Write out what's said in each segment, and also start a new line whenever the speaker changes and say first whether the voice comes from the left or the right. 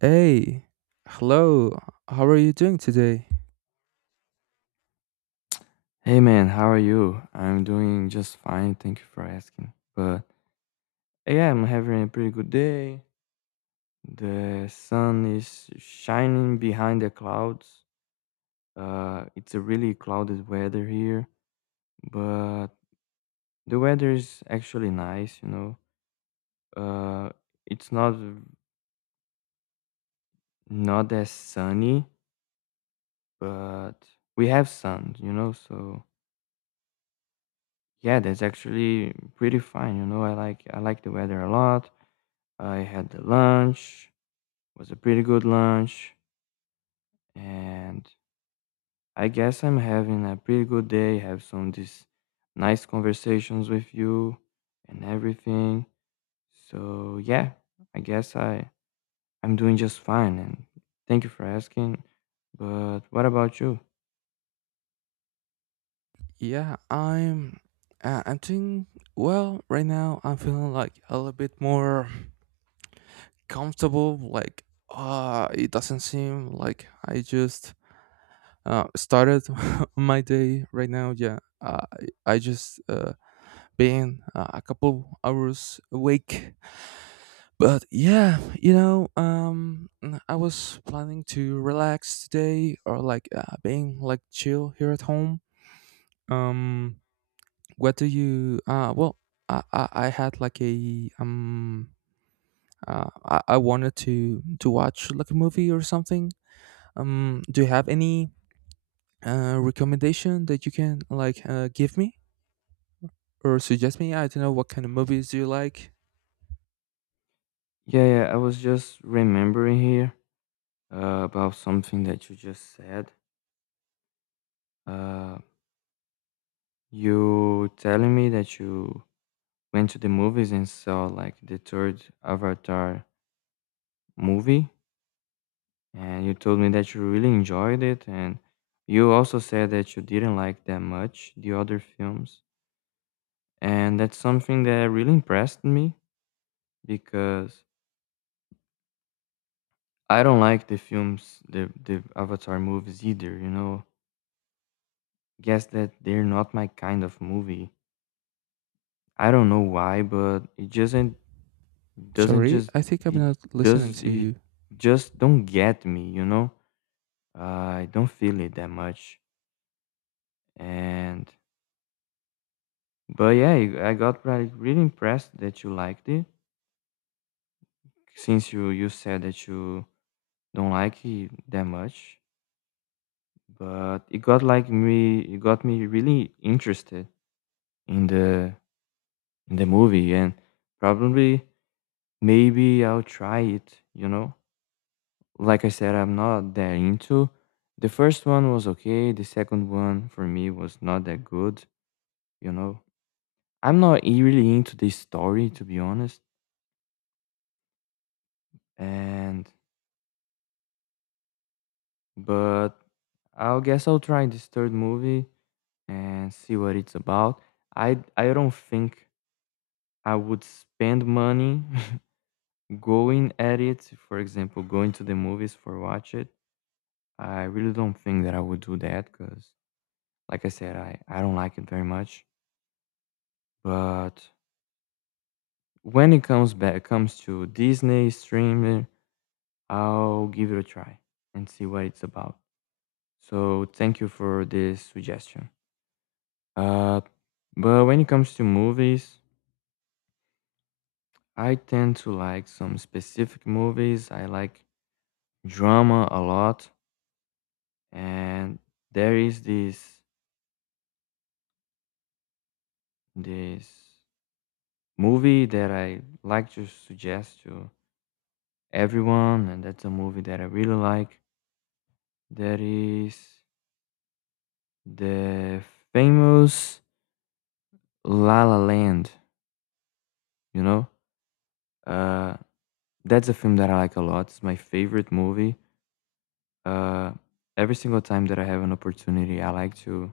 right: Hey, hello. How are you doing today?
left: Hey man, how are you? I'm doing just fine, thank you for asking. But yeah, I'm having a pretty good day. The sun is shining behind the clouds. It's a really clouded weather here, but the weather is actually nice, you know. Uh, it's not as sunny, but we have sun, you know. So yeah, that's actually pretty fine, you know. I like the weather a lot. I had the lunch. Was a pretty good lunch and I guess I'm having a pretty good day, have some these nice conversations with you and everything. So yeah, I guess I'm doing just fine, and thank you for asking. But what about you?
right: Yeah, I'm doing well right now. I'm feeling like a little bit more comfortable. Like, it doesn't seem like I just started my day right now. Yeah, I just been a couple hours awake. But yeah, I was planning to relax today, or like being like chill here at home. Um, what do you? I had like I wanted to watch like a movie or something. Do you have any recommendation that you can like give me or suggest me? I don't know what kind of movies do you like.
left: Yeah, yeah, I was just remembering here about something that you just said. uh, you telling me that you went to the movies and saw like the third Avatar movie. And you told me that you really enjoyed it, and you also said that you didn't like that much the other films. And that's something that really impressed me because I don't like the films, the Avatar movies either, you know. Guess that they're not my kind of movie. I don't know why, but it doesn't
right: Sorry,
left: just
right: I think I'm
left: it
right: not listening
left: does
right: to
left: it
right: you.
left: just don't get me, you know? Uh, I don't feel it that much. And But yeah, I got really, really impressed that you liked it, since you said that you don't like it that much. But it got like me, it got me really interested in the in the movie, and probably maybe I'll try it. You know, like I said, I'm not that into. The first one was okay. The second one for me was not that good. You know, I'm not really into this story to be honest, and but I guess I'll try this third movie and see what it's about. I don't think I would spend money going at it. For example, going to the movies for watch it. I really don't think that I would do that because, like I said, I don't like it very much. But when it comes to Disney streaming, I'll give it a try and see what it's about. So thank you for this suggestion. Uh, but when it comes to movies. I tend to like some specific movies. I like drama a lot, and there is this movie that I like to suggest to everyone, and that's a movie that I really like. That is the famous La La Land. You know, uh, that's a film that I like a lot. It's my favorite movie. Uh, every single time that I have an opportunity, I like to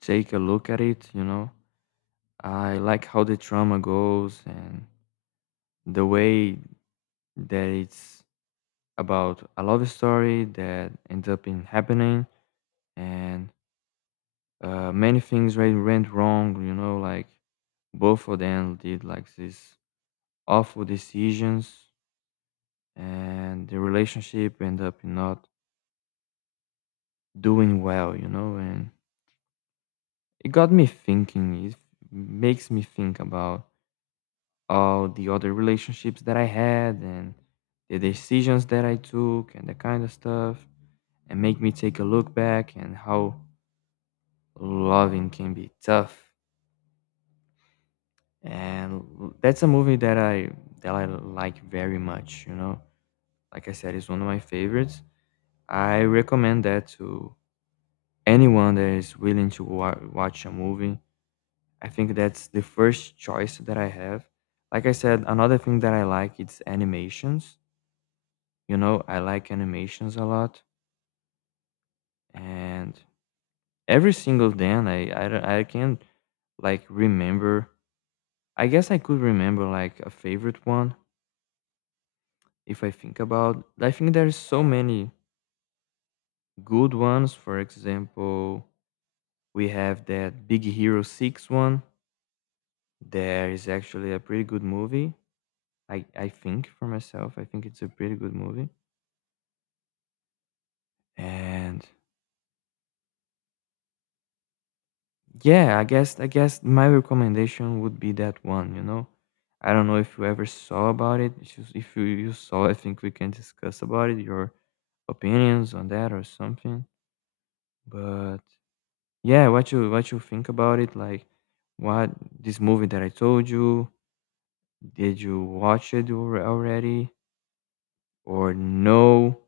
left: take a look at it. You know, I like how the trauma goes and the way that it's about a love story that ends up in happening, and many things went wrong, you know, like both of them did like these awful decisions and the relationship ended up not doing well, you know, and it got me thinking, it makes me think about all the other relationships that I had and the decisions that I took and that kind of stuff, and make me take a look back and how loving can be tough. And that's a movie that I like very much, you know. Like I said, it's one of my favorites. I recommend that to anyone that is willing to watch a movie. I think that's the first choice that I have. Like I said, another thing that I like it's animations. You know, I like animations a lot, and every single day I, don't- I can like remember. I guess I could remember like a favorite one if I think about. I think there's so many good ones. For example, we have that Big Hero 6 one. There is actually a pretty good movie. I think for myself, I think it's a pretty good movie. And yeah, I guess my recommendation would be that one, you know. I don't know if you ever saw about it. If you saw, I think we can discuss about it, your opinions on that or something. But yeah, what you think about it? Like, what this movie that I told you? Did you watch it already or no?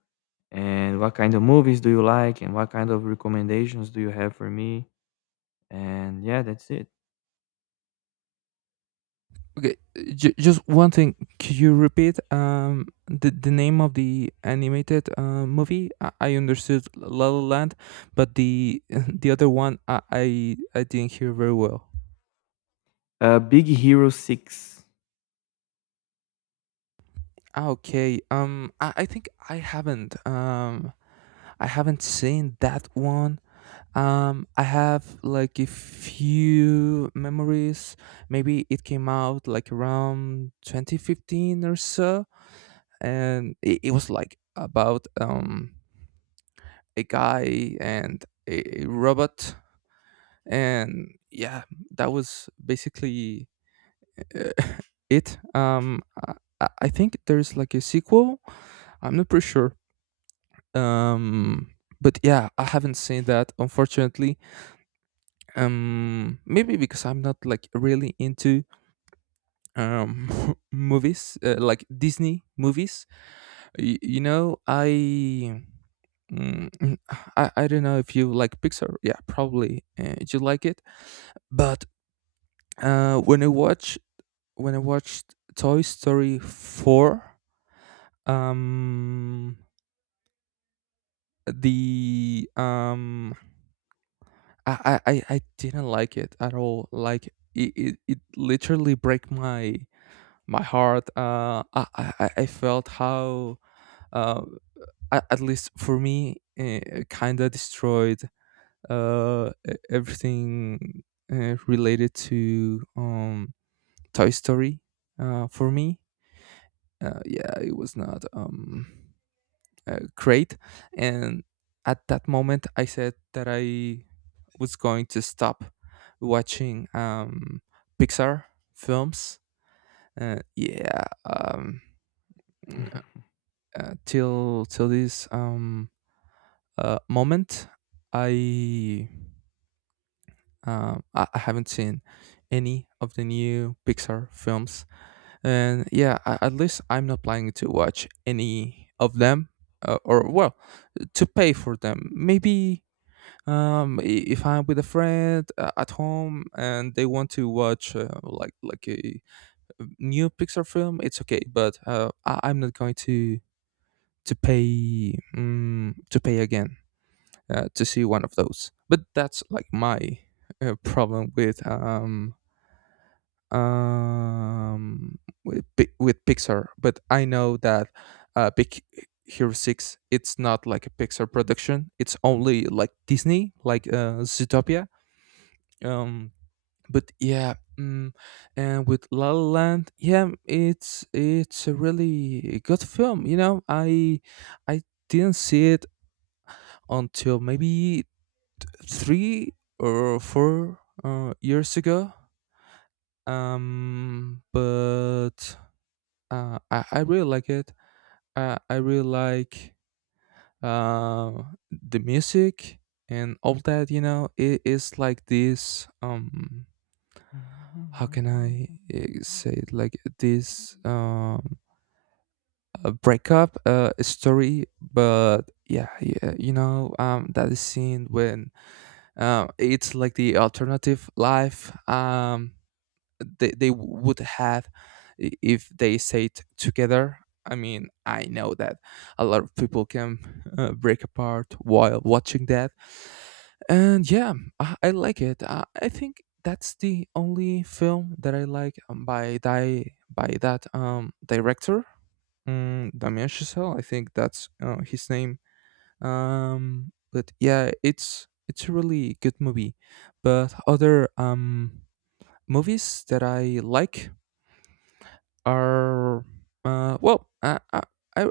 left: And what kind of movies do you like? And what kind of recommendations do you have for me? And yeah, that's it.
right: Okay, just one thing. Could you repeat the name of the animated movie? I understood La La Land, but the the other one I didn't hear very well.
left: Big Hero Six.
right: Ah, okay, I think I haven't seen that one. I have like a few memories. Maybe it came out like around 2015 or so, and it was like about a guy and a robot. And yeah, that was basically— uh, it I, I think there's like a sequel. I'm not pretty sure. Um but yeah, I haven't seen that, unfortunately. Maybe because I'm not like really into— um movies, like Disney movies. Y- you know i Mm, mm, I don't know if you like Pixar. Yeah, probably you like it. But— when I watch when I watched Toy Story 4, um, the I didn't like it at all. Like it literally break my heart. I felt how— uh, at least for me, kind of destroyed everything related to Toy Story. For me, yeah, it was not great. And at that moment I said that I was going to stop watching Pixar films. uh, yeah um mm, till this moment i I haven't seen any of the new Pixar films. And yeah, at least I'm not planning to watch any of them, or, well, to pay for them. Maybe um, i- if I'm with a friend at home and they want to watch like a new Pixar film, it's okay. But I'm not going to pay again to see one of those. But that's like my problem with um, with Pixar. But I know that Big Hero 6, it's not like a Pixar production. It's only like Disney, like Zootopia. Um, but yeah, and with La La Land, yeah, it's a really good film. You know, I didn't see it until maybe 3 or 4 years ago. But I really like it. I really like uh, the music and all that. You know, it is like this. How can I say it? Like this, breakup story. But yeah, yeah, that is scene when, it's like the alternative life. They would have— if they say together. I mean, I know that a lot of people can break apart while watching that. And yeah, I like it. I think that's the only film that I like by that director, Damien Chazelle. I think that's his name. But yeah, it's a really good movie. But other movies that I like are— well I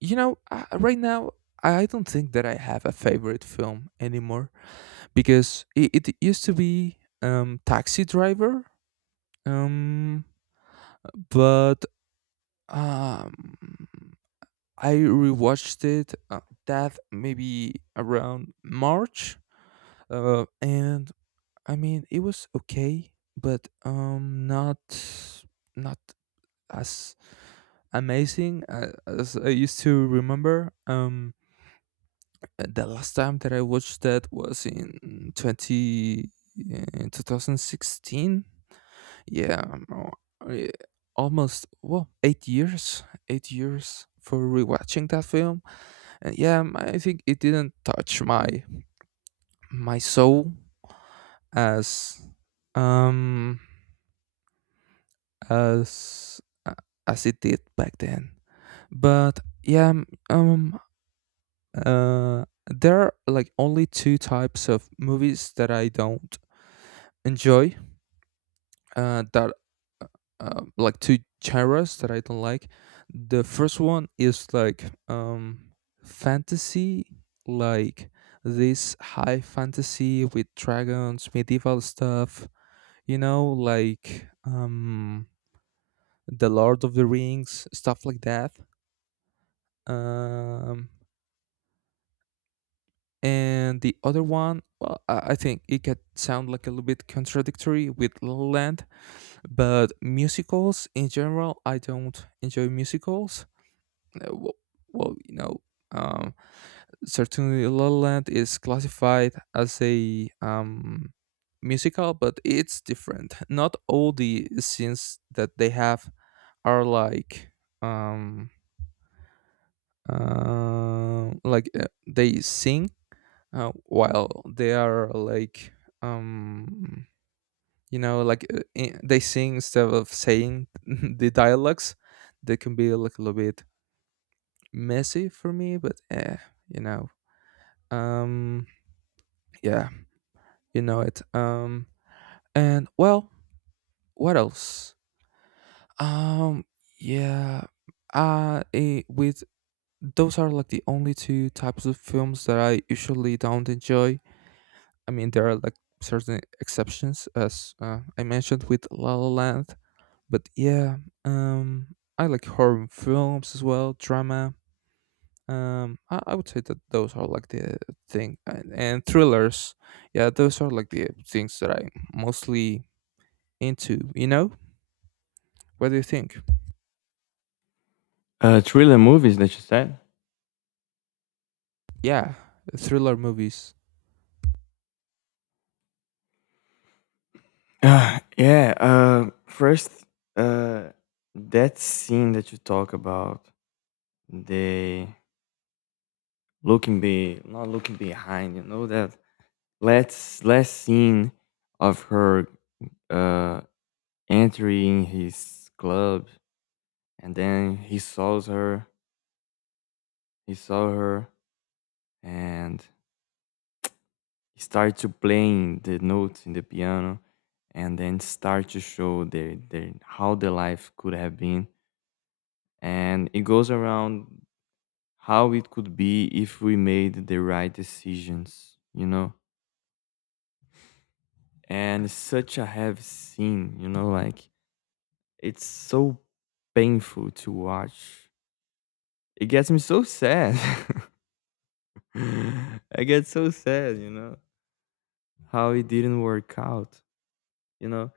right: you know I, right now I don't think that I have a favorite film anymore, because it used to be Taxi Driver. Um, but um, I rewatched it, that maybe around March, and I mean it was okay but not as amazing as I used to remember. The last time that I watched that was in 2016. Yeah, almost, well, 8 years, 8 years for rewatching that film. And yeah, I think it didn't touch my soul as um as uh, as it did back then. But yeah, there are like only two types of movies that I don't enjoy. That uh, like two genres that I don't like. The first one is like fantasy, like this high fantasy with dragons, medieval stuff. You know, like the Lord of the Rings, stuff like that. Um, and the other one, well, I think it could sound like a little bit contradictory with La La Land, but musicals in general, I don't enjoy musicals. Uh, well, well um certainly La La Land is classified as a musical, but it's different. Not all the scenes that they have are like— um uh, like uh, they sing while they are like— um they sing instead of saying the dialogues. They can be like a little bit messy for me, but you know um yeah. you know it And, well, what else? Um yeah eh, with Those are like the only two types of films that I usually don't enjoy. I mean, there are like certain exceptions, as I mentioned with La La Land. But yeah, I like horror films as well, drama. I would say that those are like the thing, and thrillers. Yeah, those are like the things that I'm mostly into. You know, what do you think?
left: Thriller movies that you said.
right: Yeah, thriller movies.
left: Yeah. First, uh, that scene that you talk about, the looking be not looking behind. You know that last scene of her uh entering his club, and then he saws her. He saw her, and start to playing the notes in the piano, and then start to show the how the life could have been, and it goes around how it could be if we made the right decisions, you know. And such a heavy scene, you know, like it's so painful to watch. It gets me so sad. I get so sad, you know, how it didn't work out. You know,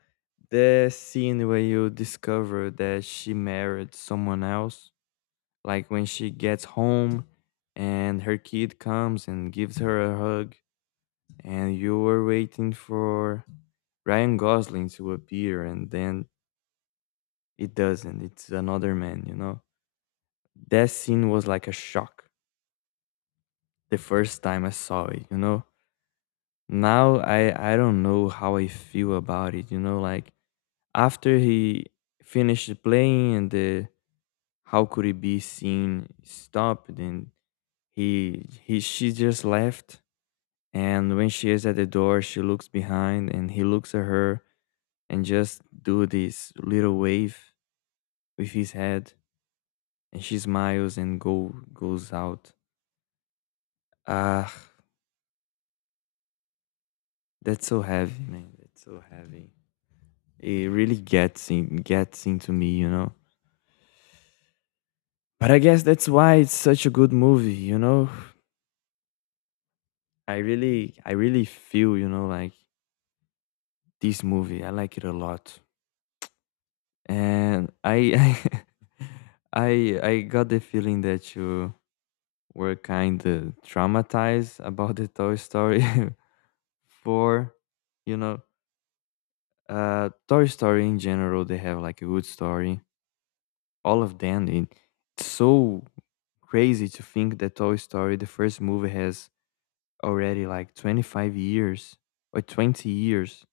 left: the scene where you discover that she married someone else, like when she gets home and her kid comes and gives her a hug, and you were waiting for Ryan Gosling to appear, and then it doesn't. It's another man, you know? That scene was like a shock the first time I saw it, you know? Now I don't know how I feel about it, you know? Like after he finished playing and the how could it be seen stopped. And he she just left. And when she is at the door, she looks behind and he looks at her and just do this little wave with his head, and she smiles and go goes out. Ah, that's so heavy, man. That's so heavy. It really gets into me, you know. But I guess that's why it's such a good movie, you know. I really feel, you know, like this movie. I like it a lot. And I I got the feeling that you were kind of traumatized about the Toy Story 4, you know. Uh, Toy Story in general, they have like a good story. All of them it's so crazy to think that Toy Story, the first movie has already like 25 years or 20 years.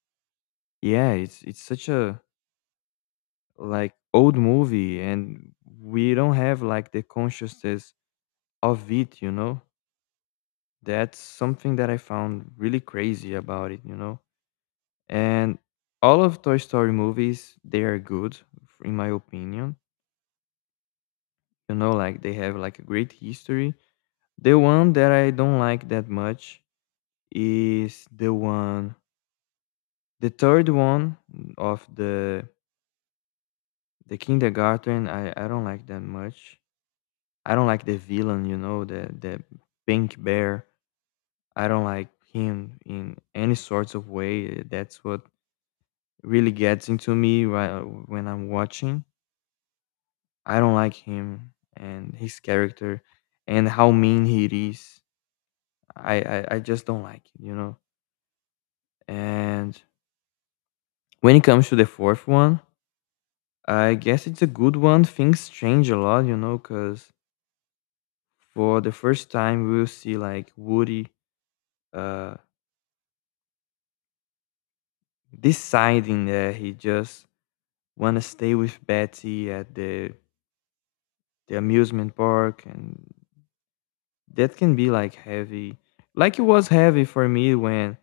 left: Yeah, it's such a like old movie, and we don't have like the consciousness of it, you know? That's something that I found really crazy about it, you know? And all of Toy Story movies, they are good, in my opinion. You know, like they have like a great history. The one that I don't like that much is the third one of the kindergarten. I don't like that much. I don't like the villain, you know, the pink bear. I don't like him in any sorts of way. That's what really gets into me right when I'm watching. I don't like him and his character and how mean he is. I just don't like it, you know. And when it comes to the fourth one, I guess it's a good one. Things change a lot, you know, because for the first time we'll see like Woody uh, deciding that he just want to stay with Betty at the amusement park, and that can be like heavy. Like it was heavy for me when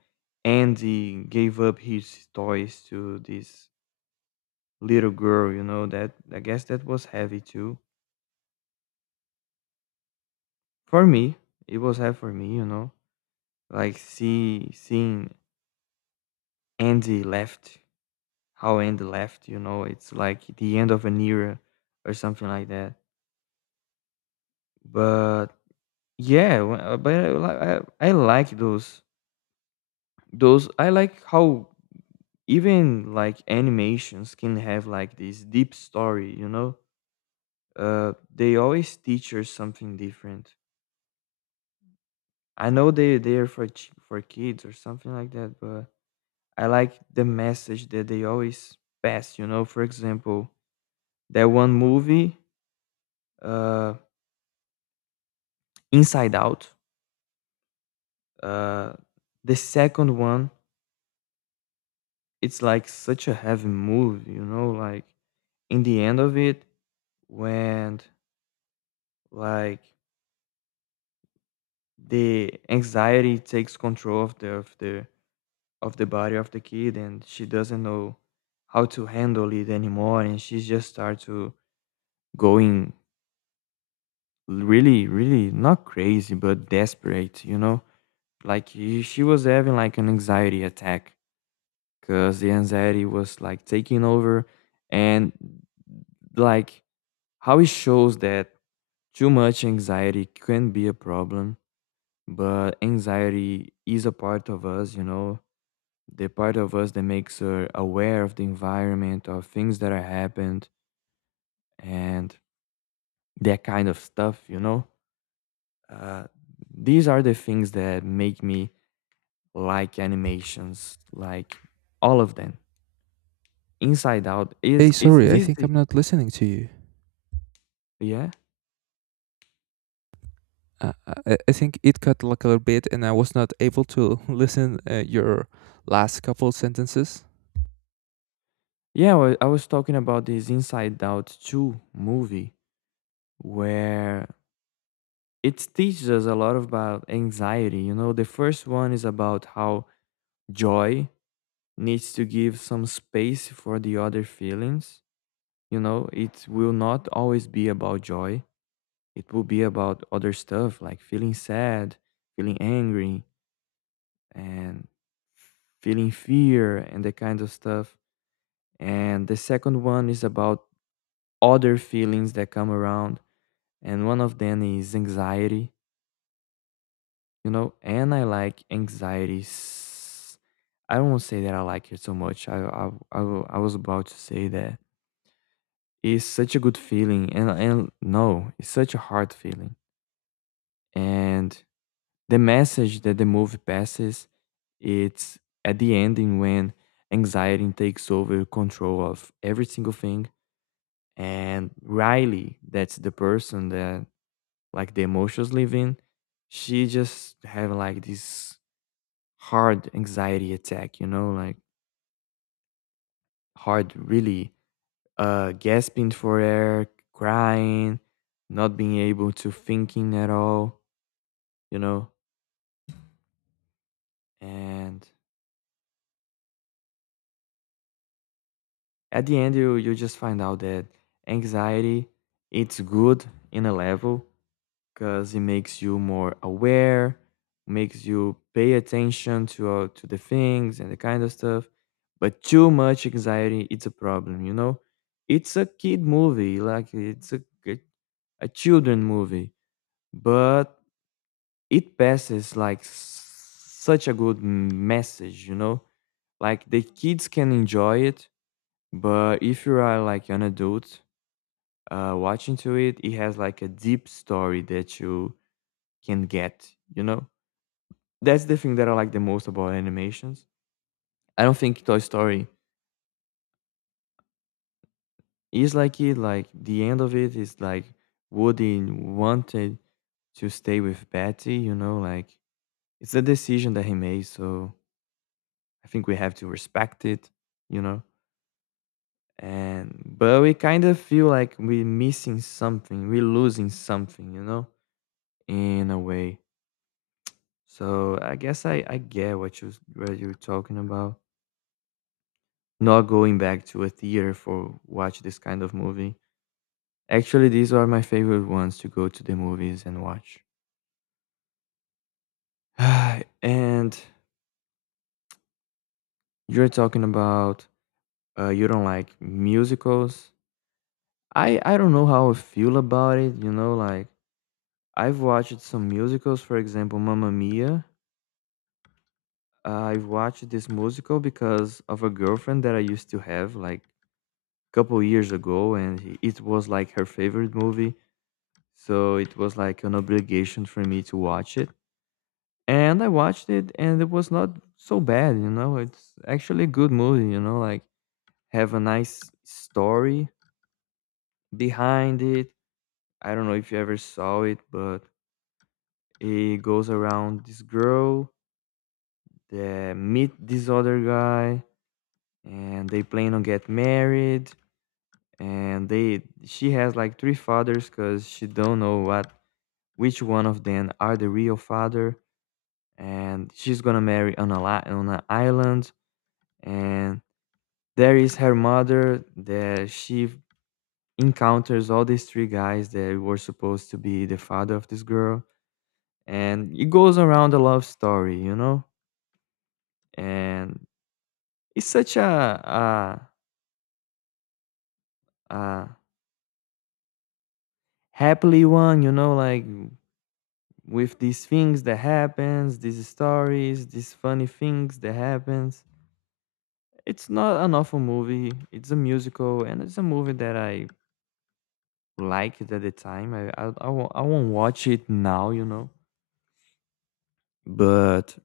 left: Andy gave up his toys to this little girl, you know, that I guess that was heavy too. For me, it was heavy for me, you know. Like seeing Andy left, how Andy left, you know, it's like the end of an era or something like that. But yeah, but I like those I like how even like animations can have like this deep story. They always teach us something different. I know they're for kids or something like that, but I like the message that they always pass, for example that one movie, uh Inside Out, uh the second one. It's like such a heavy movie, you know, like in the end of it, when, like, the anxiety takes control of the body of the kid and she doesn't know how to handle it anymore, and she just starts to going really, really, not crazy but desperate. Like she was having like an anxiety attack because the anxiety was like taking over, and, like, how it shows that too much anxiety can be a problem. But anxiety is a part of us, you know, the part of us that makes her aware of the environment, of things that are happened, and that kind of stuff, you know? Uh, these are the things that make me like animations, like all of them. Inside Out
right: Hey,
left: is
right: sorry, I think I'm not listening to you.
left: Yeah,
right: Uh, I think it cut like a little bit, and I was not able to listen your last couple sentences.
left: I was talking about this Inside Out two movie where it teaches us a lot about anxiety. You know, the first one is about how joy needs to give some space for the other feelings. You know, it will not always be about joy. It will be about other stuff like feeling sad, feeling angry, and feeling fear and the kind of stuff. And the second one is about other feelings that come around. And one of them is anxiety, you know, and I like anxiety. I don't want to say that I like it so much. I was about to say that it's such a good feeling, and no, it's such a hard feeling. And the message that the movie passes, it's at the ending when anxiety takes over control of every single thing. And Riley, that's the person that, like, the emotions live in, she just have like this hard anxiety attack, you know, like hard, really, gasping for air, crying, not being able to thinking at all, you know. And at the end, you just find out that anxiety, it's good in a level, because it makes you more aware, makes you pay attention to, to the things and the kind of stuff. But too much anxiety, it's a problem, you know. It's a kid movie, like it's a a children movie, but it passes like such a good message, you know? Like the kids can enjoy it, but if you are like an adult watching to it, it has like a deep story that you can get, you know? That's the thing that I like the most about animations. I don't think Toy Story is like it, like the end of it is like Woody wanted to stay with Betty, you know, like it's a decision that he made, so I think we have to respect it, you know. And but we kind of feel like we're missing something, we're losing something, you know, in a way. So I guess I get what you're talking about. Not going back to a theater for watch this kind of movie. Actually, these are my favorite ones to go to the movies and watch. And you're talking about, you don't like musicals. I don't know how I feel about it. You know, like I've watched some musicals, for example, Mamma Mia. I've watched this musical because of a girlfriend that I used to have like a couple years ago, and it was like her favorite movie. So it was like an obligation for me to watch it. And I watched it, and it was not so bad, you know. It's actually a good movie, you know, like have a nice story behind it. I don't know if you ever saw it, but it goes around this girl. They meet this other guy and they plan on get married, and they she has like three fathers because she don't know what which one of them are the real father, and she's gonna marry on on an island, and there is her mother that she encounters all these three guys that were supposed to be the father of this girl, and it goes around the love story, you know. And it's such a happily one, you know, like with these things that happens, these stories, these funny things that happens. It's not an awful movie, it's a musical, and it's a movie that I liked at the time. I won't watch it now, you know. But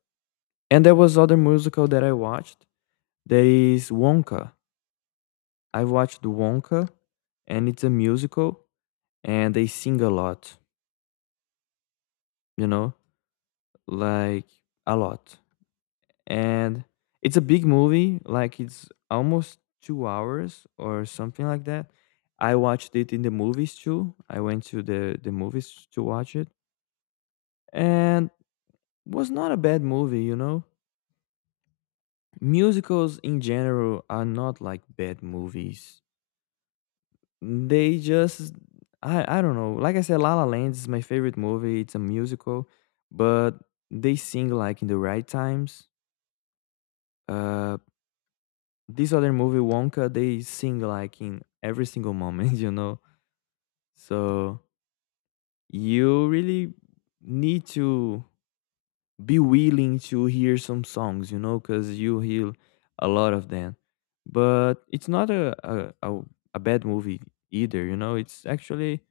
left: and there was other musical that I watched. There is Wonka. I watched Wonka, and it's a musical, and they sing a lot, you know, like a lot. And it's a big movie, like it's almost 2 hours or something like that. I watched it in the movies too. I went to the movies to watch it, and was not a bad movie, you know. Musicals in general are not like bad movies, they just, I don't know, like I said, La La Land is my favorite movie. It's a musical, but they sing like in the right times. Uh, this other movie Wonka, they sing like in every single moment, you know. So you really need to be willing to hear some songs, you know, because you hear a lot of them. But it's not a bad movie either, you know. It's actually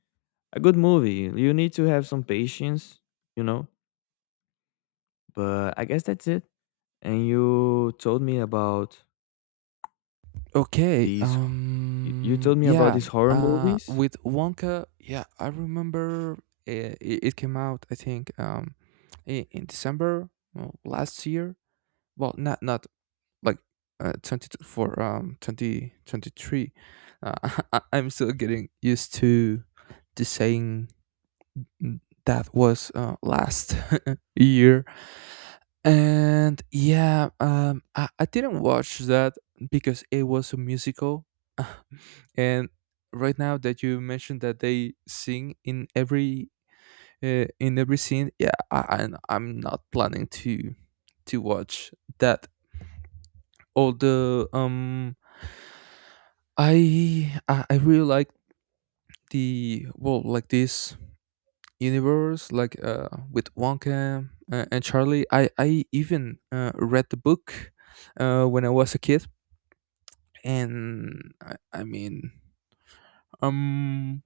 left: a good movie. You need to have some patience, you know. But I guess that's it. And you told me about
right: Okay.
left: these. You told me about
right: Yeah.
left: these horror movies.
right: With Wonka. Yeah. I remember it came out. I think. In December, well, last year. Well, not like 20 for, 2023. Uh, I'm still getting used to the saying that was last year. And yeah. I didn't watch that because it was a musical, and right now that you mentioned that they sing in every— in every scene, yeah, I'm not planning to watch that, although I really like the— well, like this universe, like with Wonka and Charlie. I even read the book when I was a kid. And I mean, um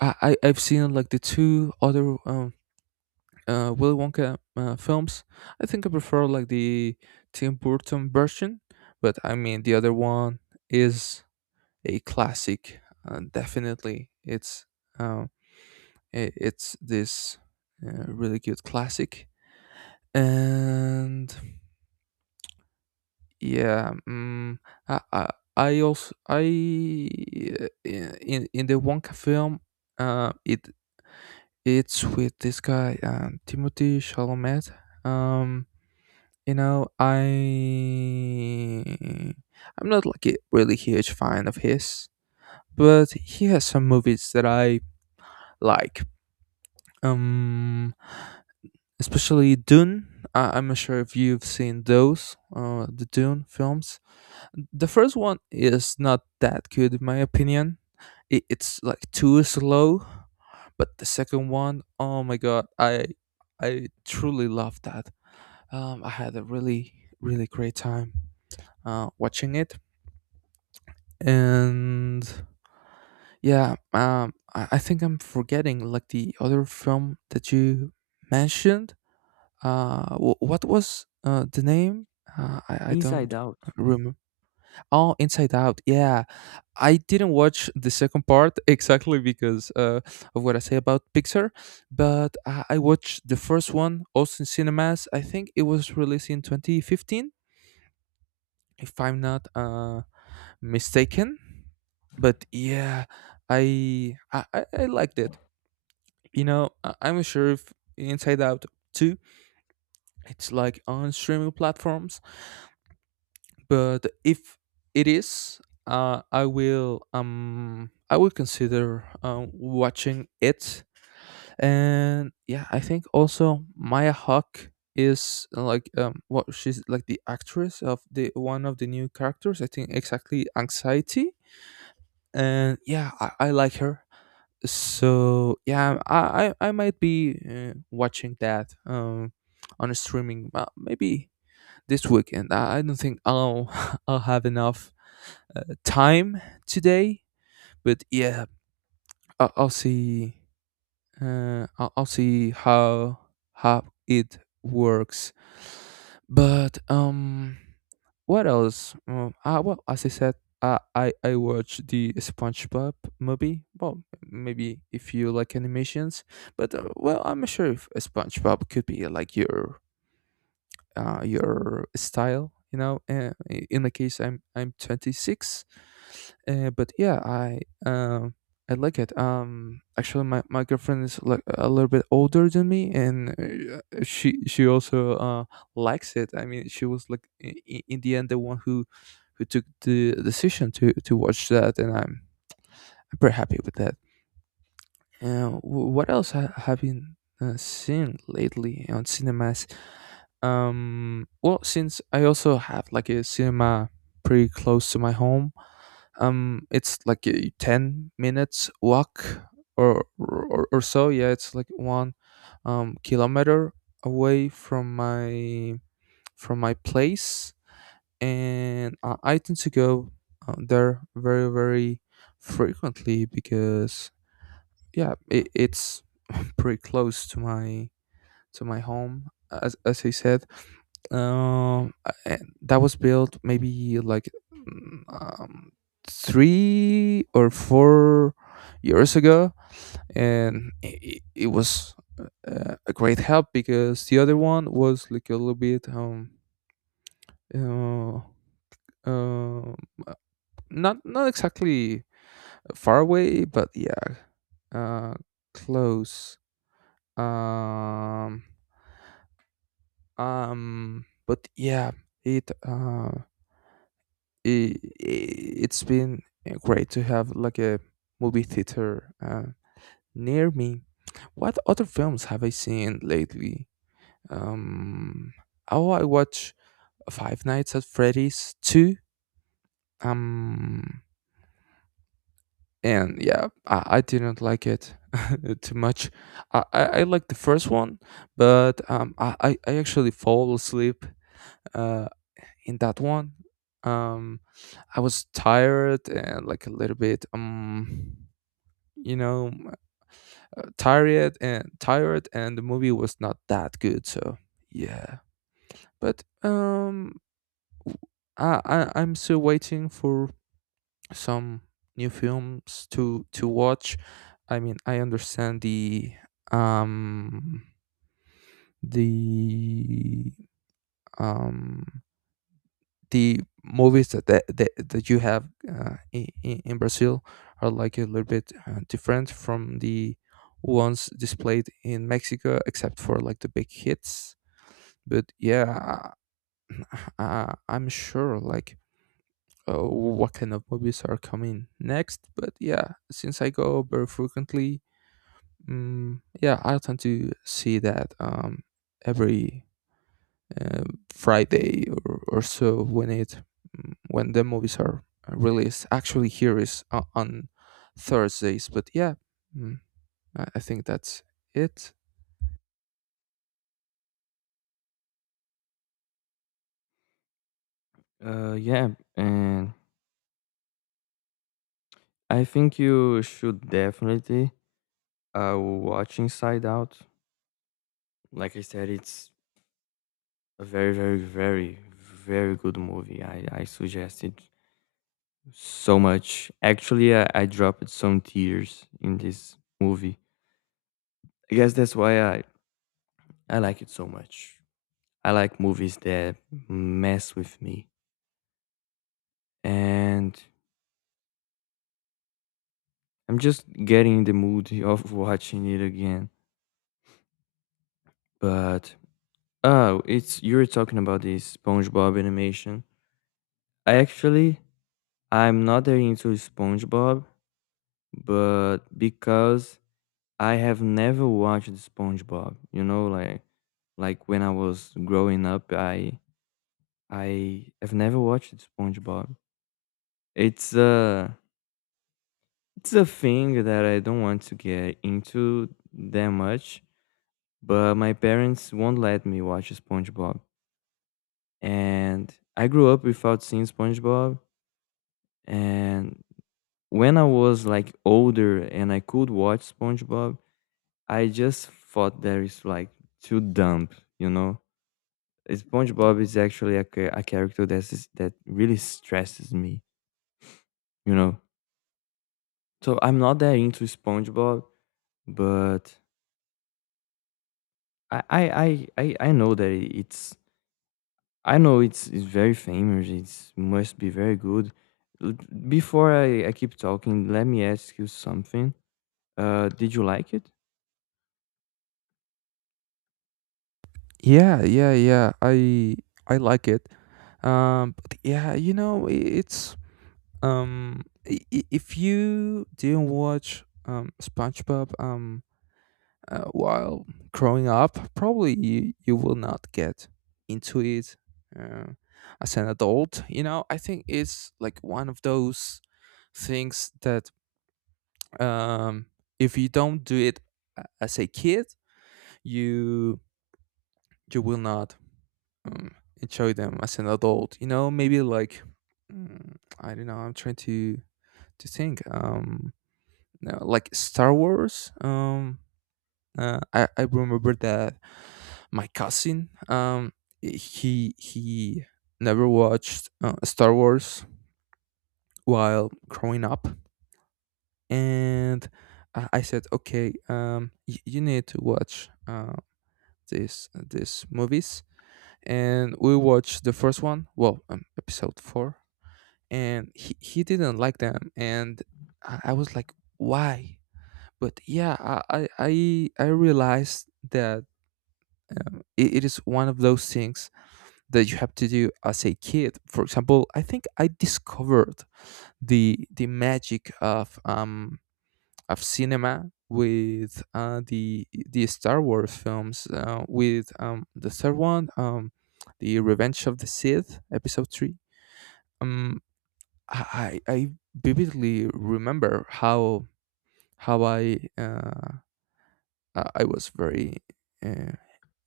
right: I've seen like the two other Willy Wonka films. I think I prefer like the Tim Burton version, but I mean the other one is a classic. Definitely, um, it's this really good classic. And yeah, I, I I also I in the Wonka film, uh, it it's with this guy, Timothy Chalamet. Um, You know, I'm not like a really huge fan of his, but he has some movies that I like. Um, Especially Dune. I'm not sure if you've seen those, the Dune films. The first one is not that good in my opinion. It's like too slow, but the second one, oh my god, I truly love that. I had a really, really great time watching it. And yeah, I think I'm forgetting like the other film that you mentioned. What was the name? I don't
left: Inside Out.
right: remember. Oh, Inside Out. Yeah, I didn't watch the second part exactly because of what I say about Pixar. But I watched the first one also in cinemas. I think it was released in 2015, if I'm not mistaken. But yeah, I liked it. You know, I'm sure if Inside Out 2 it's like on streaming platforms, but if it is, I will consider, watching it. And yeah, I think also Maya Hawk is— like what she's like the actress of the one of the new characters, I think exactly anxiety. And yeah, I like her. So yeah, I might be watching that on a streaming, maybe this weekend. I don't think I'll I'll have enough time today. But yeah, I, i'll see I'll see how it works. But what else? Well, as I said, I watched the SpongeBob movie. Well, maybe if you like animations, but well, I'm sure if SpongeBob could be like your style, in my case I'm 26. But yeah, I um I like it. Actually, my girlfriend is like a little bit older than me, and she also likes it. I mean, she was like, in the end, the one who took the decision to watch that, and I'm pretty happy with that. What else have you seen lately on cinemas? Well, since I also have like a cinema pretty close to my home, it's like a 10 minutes walk or so. Yeah, it's like one kilometer away from my place, and I tend to go there very frequently, because yeah, it's pretty close to my home, as I said. Um, and that was built maybe like 3 or 4 years ago, and it was a great help, because the other one was like a little bit uh, uh, not exactly far away, but yeah, uh, close. Um, but yeah, it uh, it's been great to have like a movie theater near me. What other films have I seen lately? Um, oh, I watch Five Nights at Freddy's 2. Um, and yeah, I didn't like it too much. I liked the first one, but I actually fall asleep Uh, in that one. Um, I was tired and like a little bit, you know, tired and tired, and the movie was not that good. So yeah, but w- I I'm still waiting for some new films to watch. I mean, I understand um the um the movies that you have in Brazil are like a little bit different from the ones displayed in Mexico, except for like the big hits. But yeah, I'm sure like what kind of movies are coming next. But yeah, since I go very frequently, yeah, I tend to see that every uh, Friday or so when it when the movies are released. Actually, here is on Thursdays, but yeah, mm, I think that's it.
left: Yeah, and I think you should definitely watch Inside Out. Like I said, it's a very, very, very, very good movie. I suggest it so much. Actually, I dropped some tears in this movie. I guess that's why I like it so much. I like movies that mess with me, and I'm just getting in the mood of watching it again. But oh, it's you're talking about the SpongeBob animation. I actually, I'm not that into SpongeBob, but because I have never watched SpongeBob, you know, like when I was growing up, I have never watched SpongeBob. It's a thing that I don't want to get into that much, but my parents won't let me watch SpongeBob. And I grew up without seeing SpongeBob, and when I was like older and I could watch SpongeBob, I just thought that it's like too dumb, you know. SpongeBob is actually a character that is that really stresses me, you know. So I'm not that into SpongeBob, but I know that it's I know it's very famous. It's must be very good. L- Before I keep talking, let me ask you something. Did you like it?
right: Yeah, yeah, yeah. I like it. But yeah, you know, it's um, if you didn't watch SpongeBob, while growing up, probably you will not get into it uh, as an adult. You know, I think it's like one of those things that um, if you don't do it as a kid, you you will not um, enjoy them as an adult. You know, maybe like I don't know. I'm trying to think. No, like Star Wars. I remember that my cousin, he never watched Star Wars while growing up, and I said, okay, you need to watch this these movies, and we watched the first one, well, episode four, and he didn't like them, and I was like, why? But yeah, I realized that it is one of those things that you have to do as a kid. For example, I think I discovered the magic of cinema with the Star Wars films, with the third one, the Revenge of the Sith, episode 3. um i i I vividly remember how how i uh, I was very. Uh,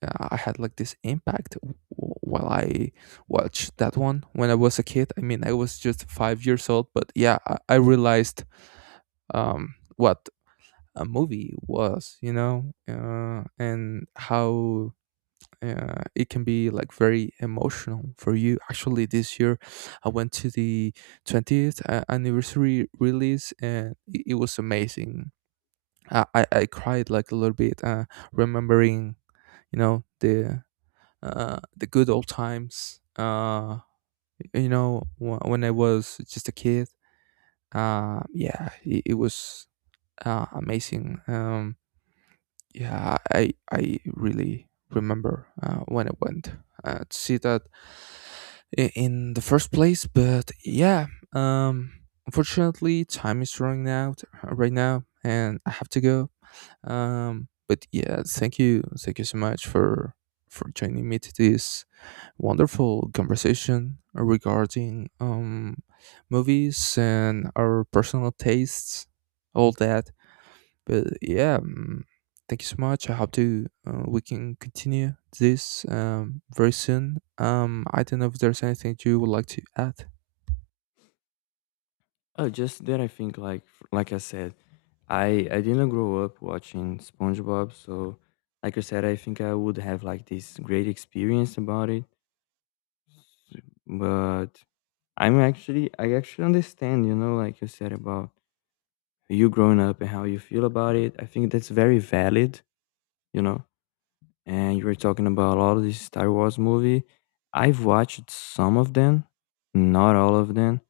right: I had like this impact while I watched that one when I was a kid. I mean, I was just 5 years old, but yeah, I realized what a movie was, you know, and how it can be like very emotional for you. Actually, this year I went to the 20th anniversary release, and it was amazing. I cried like a little bit, remembering, you know, the good old times. You know when I was just a kid. Yeah, it was amazing. Yeah, I really remember when I went to see that in the first place. But yeah, um, unfortunately, time is running out right now, and I have to go. But yeah, thank you so much for joining me to this wonderful conversation regarding movies and our personal tastes, all that. But yeah, thank you so much. I hope to we can continue this very soon. I don't know if there's anything you would like to add.
left: Just that I think like I said I didn't grow up watching SpongeBob, so like I said, I think I would have like this great experience about it. But I actually understand, you know, like you said about you growing up and how you feel about it. I think that's very valid, you know. And you were talking about all of these Star Wars movie. I've watched some of them, not all of them.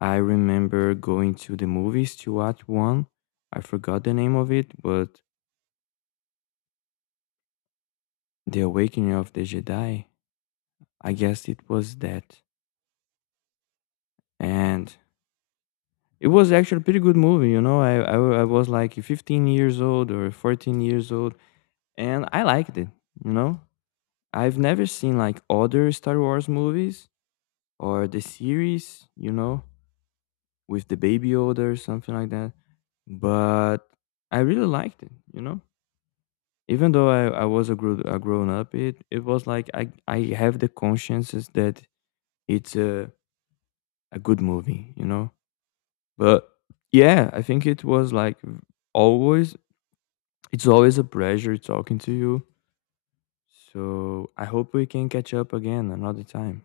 left: I remember going to the movies to watch one. I forgot the name of it, but The Awakening of the Jedi. I guess it was that. And it was actually a pretty good movie, you know. I was like 15 years old or 14 years old, and I liked it, you know. I've never seen like other Star Wars movies or the series, you know, with the Baby Yoda or something like that. But I really liked it, you know. Even though I was a, grow, a grown up, it was like I have the consciences that it's a good movie, you know? But yeah, I think it was like always, it's always a pleasure talking to you. So I hope we can catch up again another time.